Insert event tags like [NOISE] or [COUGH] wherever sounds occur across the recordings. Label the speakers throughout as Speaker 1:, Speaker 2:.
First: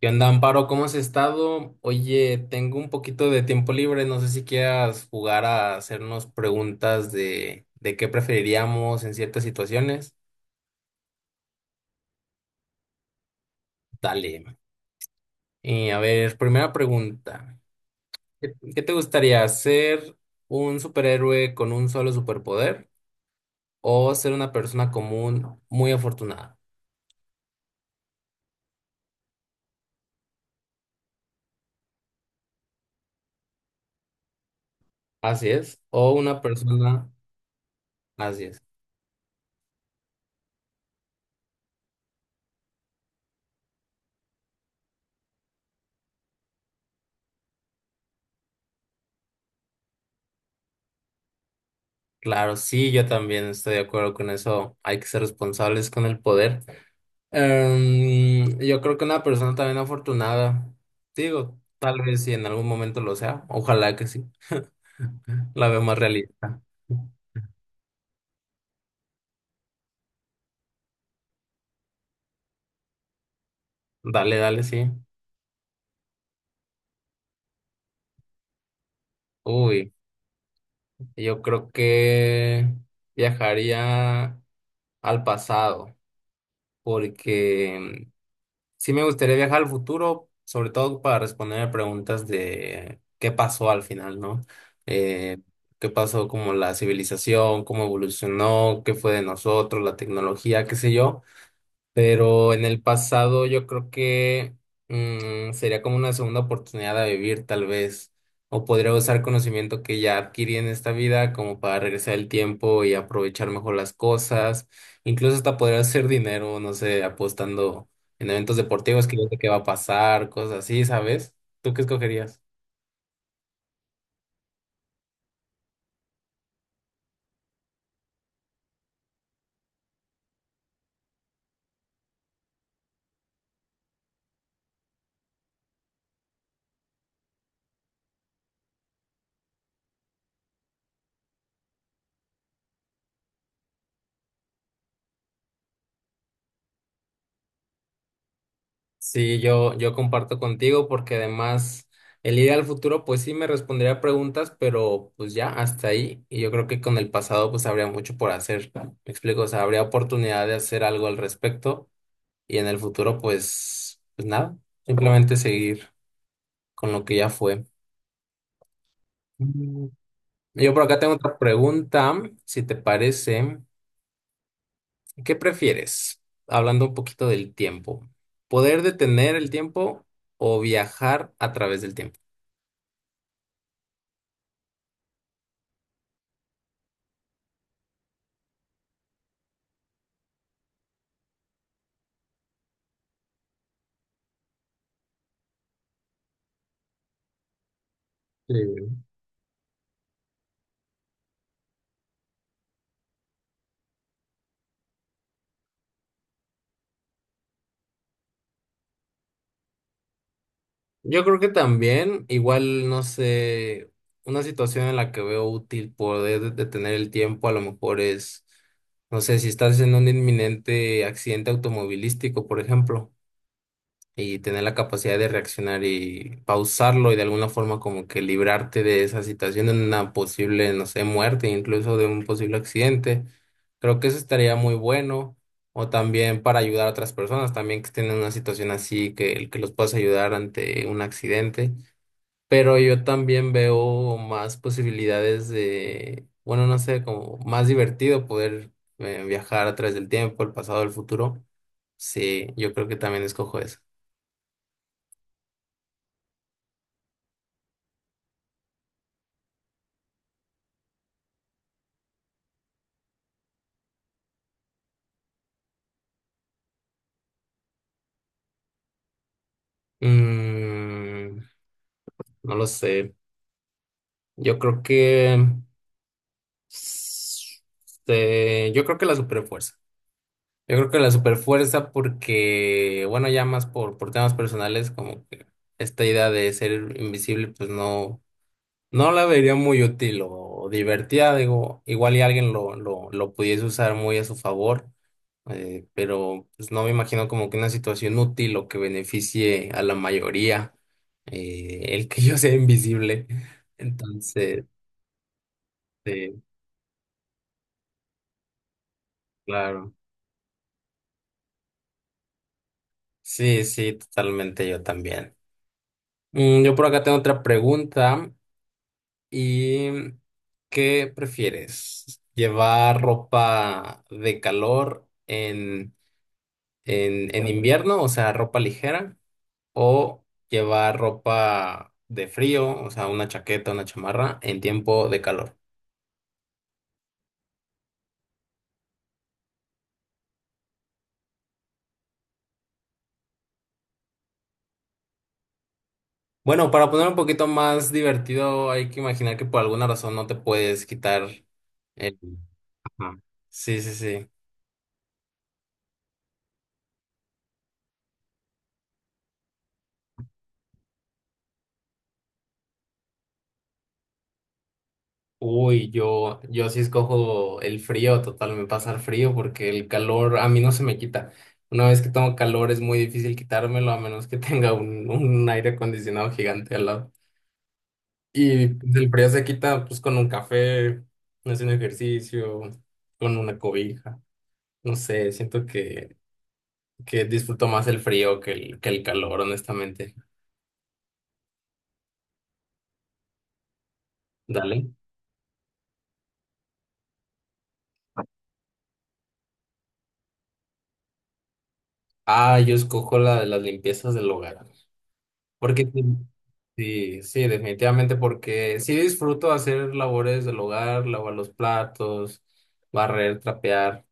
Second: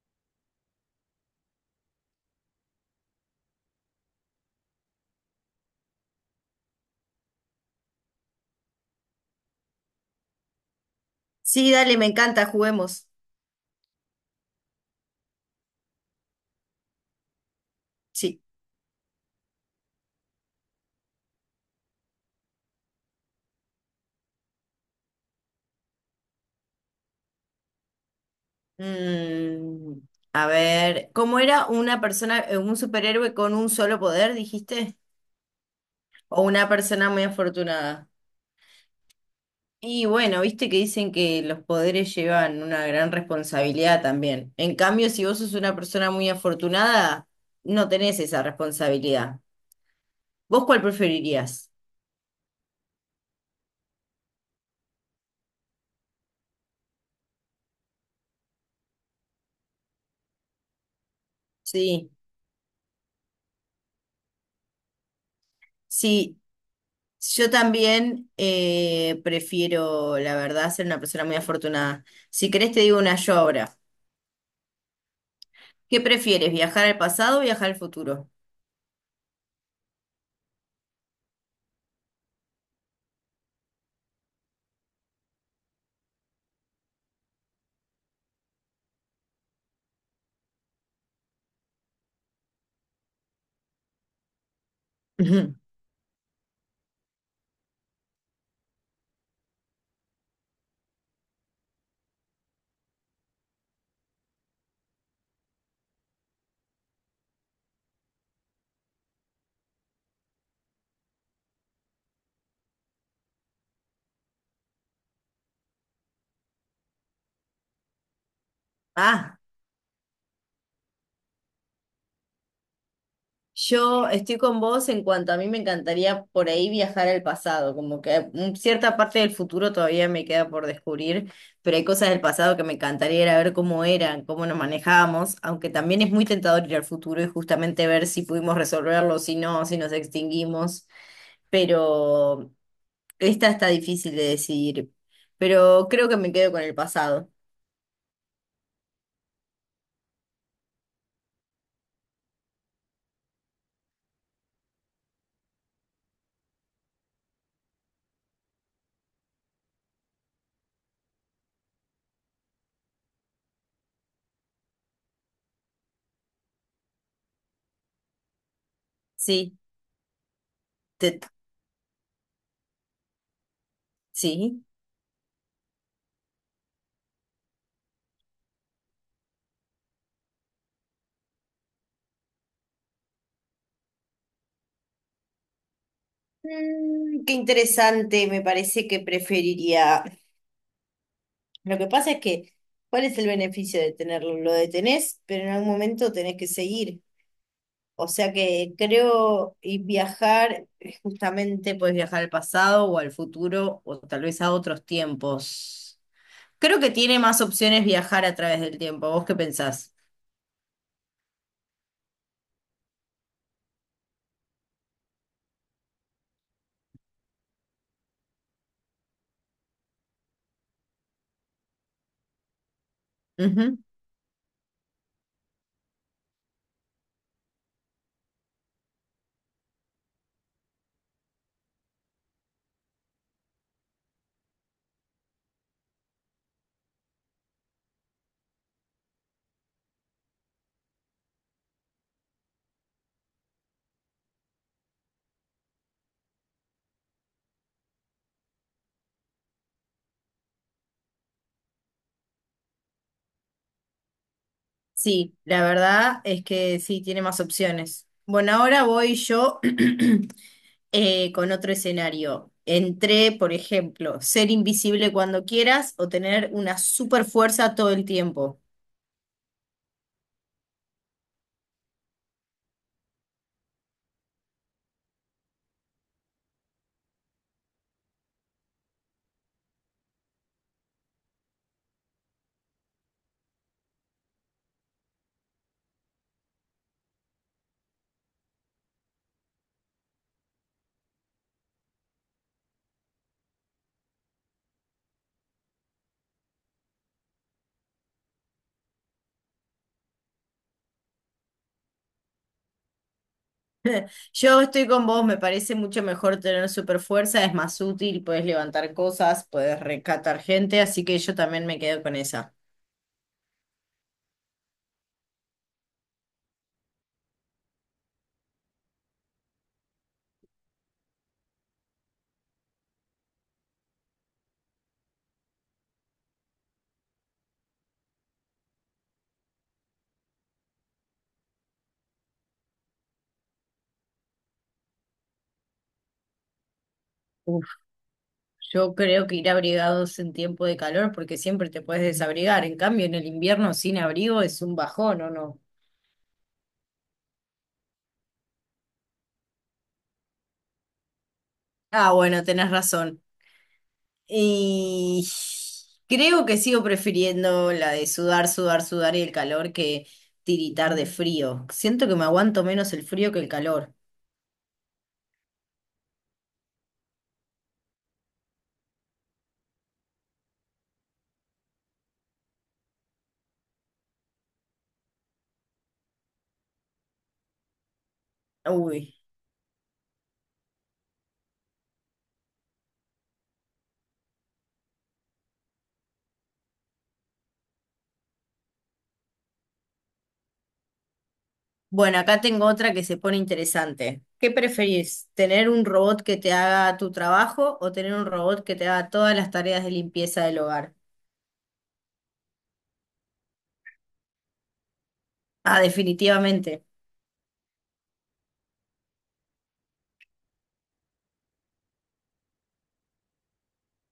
Speaker 1: ¿Qué onda, Amparo? ¿Cómo has estado? Oye, tengo un poquito de tiempo libre, no sé si quieras jugar a hacernos preguntas de qué preferiríamos en ciertas situaciones.
Speaker 2: Sí, dale, me encanta, juguemos.
Speaker 1: Dale. Y a ver, primera pregunta.
Speaker 2: Sí.
Speaker 1: ¿Qué te gustaría, ser un superhéroe con un solo superpoder o ser una persona común muy afortunada?
Speaker 2: Mm, a ver, ¿cómo era una persona, un superhéroe con un solo poder, dijiste?
Speaker 1: Así es. O una
Speaker 2: ¿O una
Speaker 1: persona...
Speaker 2: persona muy afortunada?
Speaker 1: Así es.
Speaker 2: Y bueno, viste que dicen que los poderes llevan una gran responsabilidad también. En cambio, si vos sos una persona muy afortunada, no tenés esa responsabilidad. ¿Vos cuál preferirías?
Speaker 1: Claro, sí, yo también estoy de acuerdo con eso. Hay que ser responsables con el poder. Yo creo que una persona también afortunada, digo, tal
Speaker 2: Sí,
Speaker 1: vez si en algún momento lo sea, ojalá que sí, la veo más
Speaker 2: sí.
Speaker 1: realista.
Speaker 2: Yo también prefiero, la verdad, ser una persona muy afortunada. Si querés, te digo una yo ahora.
Speaker 1: Dale, dale, sí.
Speaker 2: ¿Qué prefieres, viajar al pasado o viajar al futuro?
Speaker 1: Uy, yo creo que viajaría al pasado, porque sí me gustaría viajar al futuro, sobre todo para responder preguntas de qué pasó al final, ¿no? Eh,
Speaker 2: Ujú. [LAUGHS]
Speaker 1: Qué pasó como la civilización, cómo evolucionó, qué fue de nosotros, la tecnología, qué sé yo. Pero en el pasado yo creo que sería como una segunda oportunidad a vivir, tal vez. O podría usar conocimiento que ya adquirí en esta vida como para regresar el tiempo y aprovechar mejor las cosas. Incluso hasta podría hacer dinero, no sé, apostando en eventos deportivos que yo sé
Speaker 2: Ah,
Speaker 1: qué va a pasar, cosas así, ¿sabes? ¿Tú qué escogerías?
Speaker 2: yo estoy con vos en cuanto a mí me encantaría por ahí viajar al pasado, como que cierta parte del futuro todavía me queda por descubrir, pero hay cosas del pasado que me encantaría ir a ver cómo eran, cómo nos manejábamos, aunque también es muy tentador ir al futuro y justamente ver si pudimos resolverlo, si no, si nos extinguimos. Pero esta está difícil de decidir, pero creo que me quedo con el pasado.
Speaker 1: Sí, yo comparto contigo porque además el ir al futuro pues sí me respondería preguntas, pero pues ya hasta ahí. Y yo creo que con el pasado pues habría mucho por hacer, ¿no? Me explico, o sea, habría oportunidad de hacer algo al respecto y en el futuro pues, pues nada, simplemente seguir con lo que ya fue.
Speaker 2: Sí,
Speaker 1: Mm. Yo por acá tengo
Speaker 2: te-
Speaker 1: otra pregunta, si te parece,
Speaker 2: sí.
Speaker 1: ¿qué prefieres? Hablando un poquito del tiempo, ¿poder detener el tiempo o viajar a través del tiempo?
Speaker 2: Qué interesante, me parece que preferiría. Lo que pasa es que ¿cuál es el beneficio de tenerlo? Lo detenés, pero en algún momento tenés que seguir. O sea
Speaker 1: Sí.
Speaker 2: que creo y viajar, justamente puedes viajar al pasado o al futuro o tal vez a otros tiempos. Creo que tiene más opciones viajar a través del tiempo. ¿Vos qué pensás?
Speaker 1: Yo creo que también, igual, no sé, una situación en la que veo útil poder detener el tiempo a lo mejor es, no sé, si estás en un inminente accidente automovilístico, por ejemplo, y tener la capacidad de reaccionar y pausarlo y de alguna forma como que librarte de esa situación, de una posible, no sé, muerte, incluso de un posible accidente. Creo que eso estaría muy bueno. O también para ayudar a otras personas, también que estén en una situación así, que los puedas ayudar ante un accidente. Pero yo también veo más posibilidades de, bueno, no sé, como más divertido poder viajar a través del tiempo, el pasado, el futuro. Sí, yo creo que también escojo eso.
Speaker 2: Sí, la verdad es que sí, tiene más opciones. Bueno, ahora voy yo [CLEARS THROAT] con otro escenario. Entre, por ejemplo, ser invisible cuando quieras o tener una super fuerza todo el tiempo.
Speaker 1: Mm, no lo sé. Yo creo que. s- yo creo que la superfuerza. Yo creo que la superfuerza porque, bueno, ya más por temas personales, como que esta idea de ser invisible, pues no. No la vería muy útil o divertida, digo, igual y alguien lo pudiese usar muy a su favor, pero pues no me imagino como que una situación útil o que beneficie a la mayoría, el que yo sea invisible.
Speaker 2: Yo
Speaker 1: Entonces,
Speaker 2: estoy con vos, me parece mucho
Speaker 1: eh,
Speaker 2: mejor tener super fuerza, es más útil, puedes levantar cosas, puedes
Speaker 1: claro,
Speaker 2: rescatar gente, así que yo también me quedo con esa.
Speaker 1: sí, sí, totalmente yo también. Mm, yo por acá tengo otra pregunta y ¿qué prefieres? ¿Llevar ropa de calor en invierno, o sea, ropa ligera, o llevar ropa de frío, o sea, una chaqueta, una chamarra, en tiempo de calor?
Speaker 2: Yo creo que ir abrigados en tiempo de calor porque siempre te puedes desabrigar. En cambio, en el invierno sin abrigo es un bajón, ¿o no?
Speaker 1: Bueno, para poner un poquito más divertido, hay que imaginar que por alguna razón no te puedes quitar
Speaker 2: Ah,
Speaker 1: el...
Speaker 2: bueno, tenés
Speaker 1: Ajá.
Speaker 2: razón.
Speaker 1: Sí, sí, sí.
Speaker 2: Y creo que sigo prefiriendo la de sudar, sudar, sudar y el calor que tiritar de frío. Siento que me aguanto menos el frío que el calor.
Speaker 1: Uy, yo sí escojo el frío, total, me pasa el frío porque el calor a mí no se me quita. Una vez que tengo calor es muy difícil quitármelo a menos que [LAUGHS] tenga un aire acondicionado gigante al lado. Y el
Speaker 2: Uy.
Speaker 1: frío se quita pues con un café, haciendo ejercicio, con una cobija. No sé, siento que disfruto más el frío que el calor, honestamente.
Speaker 2: Bueno, acá tengo otra que se pone interesante. ¿Qué
Speaker 1: Dale.
Speaker 2: preferís? ¿Tener un robot que te haga tu trabajo o tener un robot que te haga todas las tareas de limpieza del hogar?
Speaker 1: Ah, yo escojo la de las limpiezas del hogar.
Speaker 2: Ah,
Speaker 1: Porque sí,
Speaker 2: definitivamente.
Speaker 1: sí, sí, definitivamente, porque sí disfruto hacer labores del hogar, lavar los platos, barrer, trapear.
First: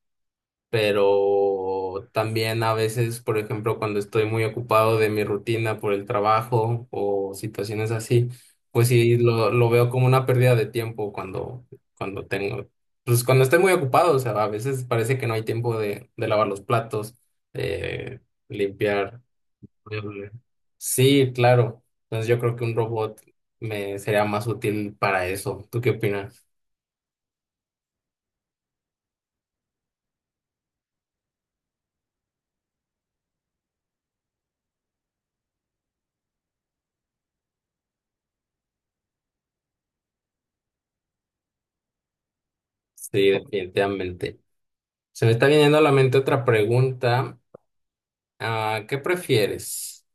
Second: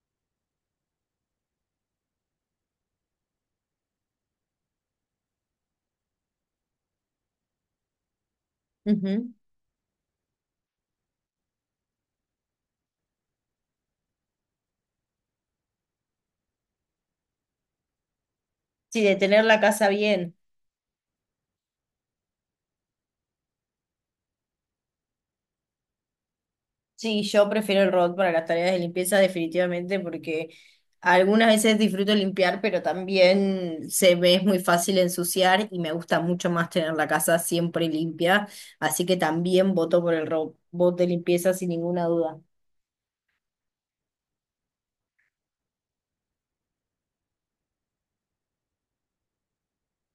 Speaker 1: Pero también a veces, por ejemplo, cuando estoy muy ocupado de mi rutina por el trabajo o situaciones así, pues sí,
Speaker 2: Ujú.
Speaker 1: lo veo como una pérdida de tiempo cuando, cuando tengo, pues cuando estoy muy ocupado, o sea, a veces parece que no hay tiempo de lavar los platos, eh,
Speaker 2: Sí, de
Speaker 1: limpiar.
Speaker 2: tener la casa bien.
Speaker 1: Sí, claro. Entonces yo creo que un robot me sería más útil para eso. ¿Tú qué opinas?
Speaker 2: Sí, yo prefiero el robot para las tareas de limpieza definitivamente porque algunas veces disfruto limpiar, pero también se me es muy fácil ensuciar y me gusta mucho más tener la casa siempre limpia. Así que también voto por el robot de limpieza sin ninguna duda.
Speaker 1: Sí, definitivamente. Se me está viniendo a la mente otra pregunta. Ah, ¿qué prefieres?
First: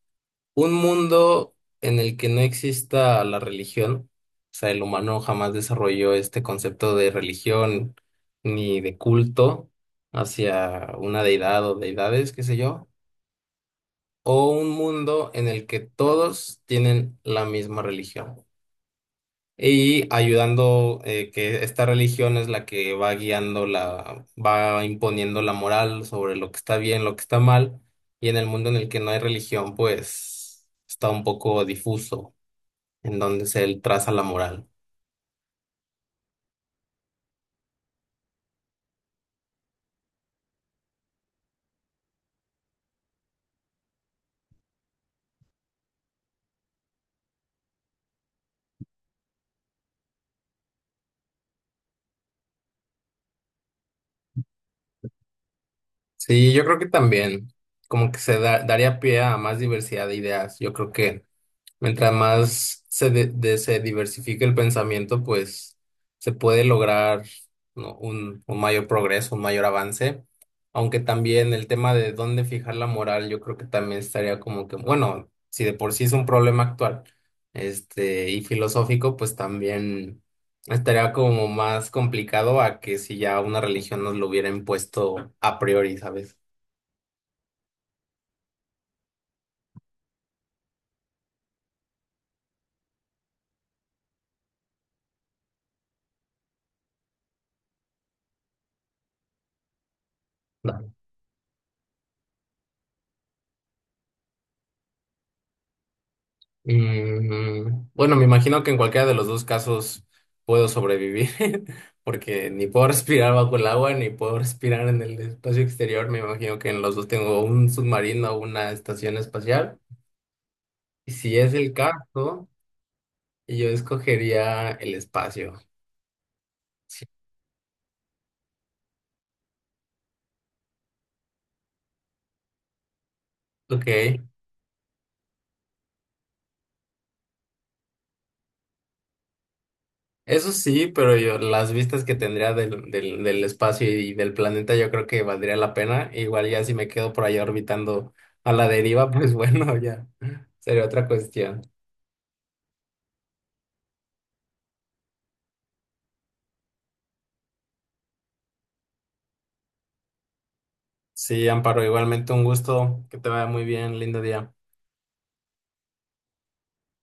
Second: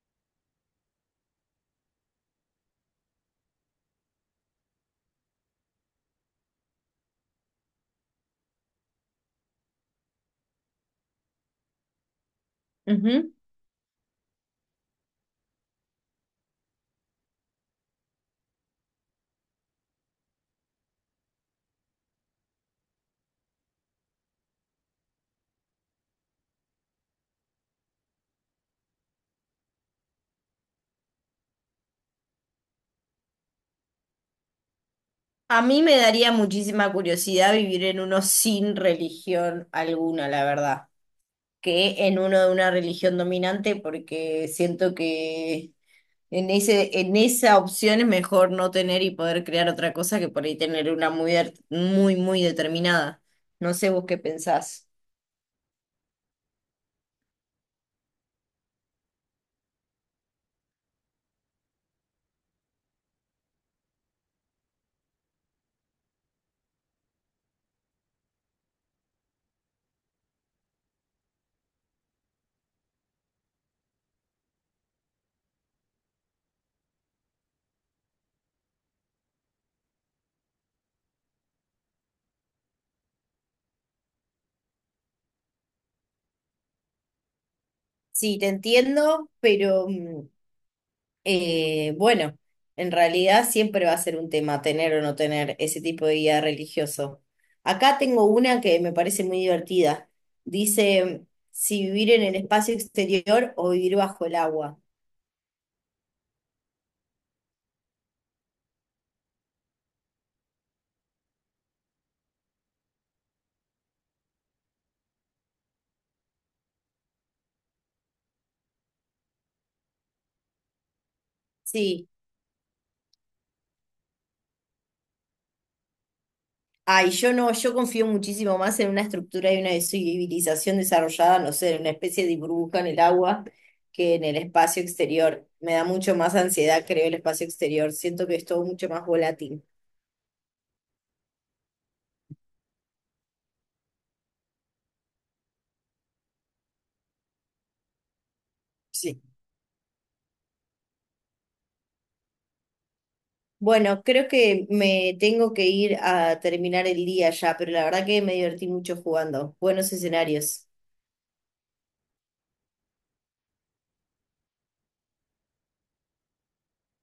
Speaker 1: ¿Un mundo en el que no exista la religión? O sea, el humano jamás desarrolló este concepto de religión ni de culto hacia una deidad o deidades, qué sé yo.
Speaker 2: Ujú.
Speaker 1: ¿O un mundo en el que todos tienen la misma religión? Y ayudando que esta religión es la que va guiando la, va imponiendo la moral sobre lo que está bien, lo que está mal, y en el mundo en el que no hay religión, pues está un poco difuso en donde se traza la moral.
Speaker 2: A mí me daría muchísima curiosidad vivir en uno sin religión alguna, la verdad, que en uno de una religión dominante porque siento que en ese, en esa opción es mejor no tener y poder crear otra cosa que por ahí tener una muy, muy, muy determinada. No sé vos qué pensás.
Speaker 1: Sí, yo creo que también como que daría pie a más diversidad de ideas. Yo creo que mientras más se diversifique el pensamiento, pues se puede lograr, ¿no?, un mayor progreso, un mayor avance. Aunque también el tema de dónde fijar la moral, yo creo que también estaría como que, bueno, si de por sí es un problema actual, este, y filosófico, pues también estaría como más complicado a que si ya una religión nos lo hubiera impuesto a priori, ¿sabes?
Speaker 2: Sí, te entiendo, pero bueno, en realidad siempre va a ser un tema tener o no tener ese tipo de guía religioso. Acá tengo una que me parece muy divertida. Dice, si vivir en el espacio exterior o vivir bajo el agua.
Speaker 1: Mm, bueno, me imagino que en cualquiera de los dos casos puedo sobrevivir, [LAUGHS] porque ni puedo respirar bajo el agua, ni puedo respirar en el espacio exterior. Me imagino que en los dos tengo un submarino o una estación espacial. Y si es el
Speaker 2: Sí.
Speaker 1: caso, yo escogería el espacio. Sí,
Speaker 2: Ay, yo no, yo confío muchísimo más en una estructura y una civilización desarrollada, no sé, en una especie de burbuja en el agua que
Speaker 1: ok.
Speaker 2: en el espacio exterior. Me da mucho más ansiedad, creo, el espacio exterior. Siento que es todo mucho más volátil.
Speaker 1: Eso sí, pero yo, las vistas que tendría del espacio y del planeta, yo creo que valdría la pena. Igual ya si me quedo por allá orbitando a la deriva,
Speaker 2: Sí.
Speaker 1: pues [LAUGHS] bueno, ya sería otra cuestión.
Speaker 2: Bueno, creo que me tengo que ir a terminar el día ya, pero la verdad que me divertí mucho jugando. Buenos escenarios.
Speaker 1: Sí, Amparo, igualmente un gusto, que te vaya muy bien, lindo día.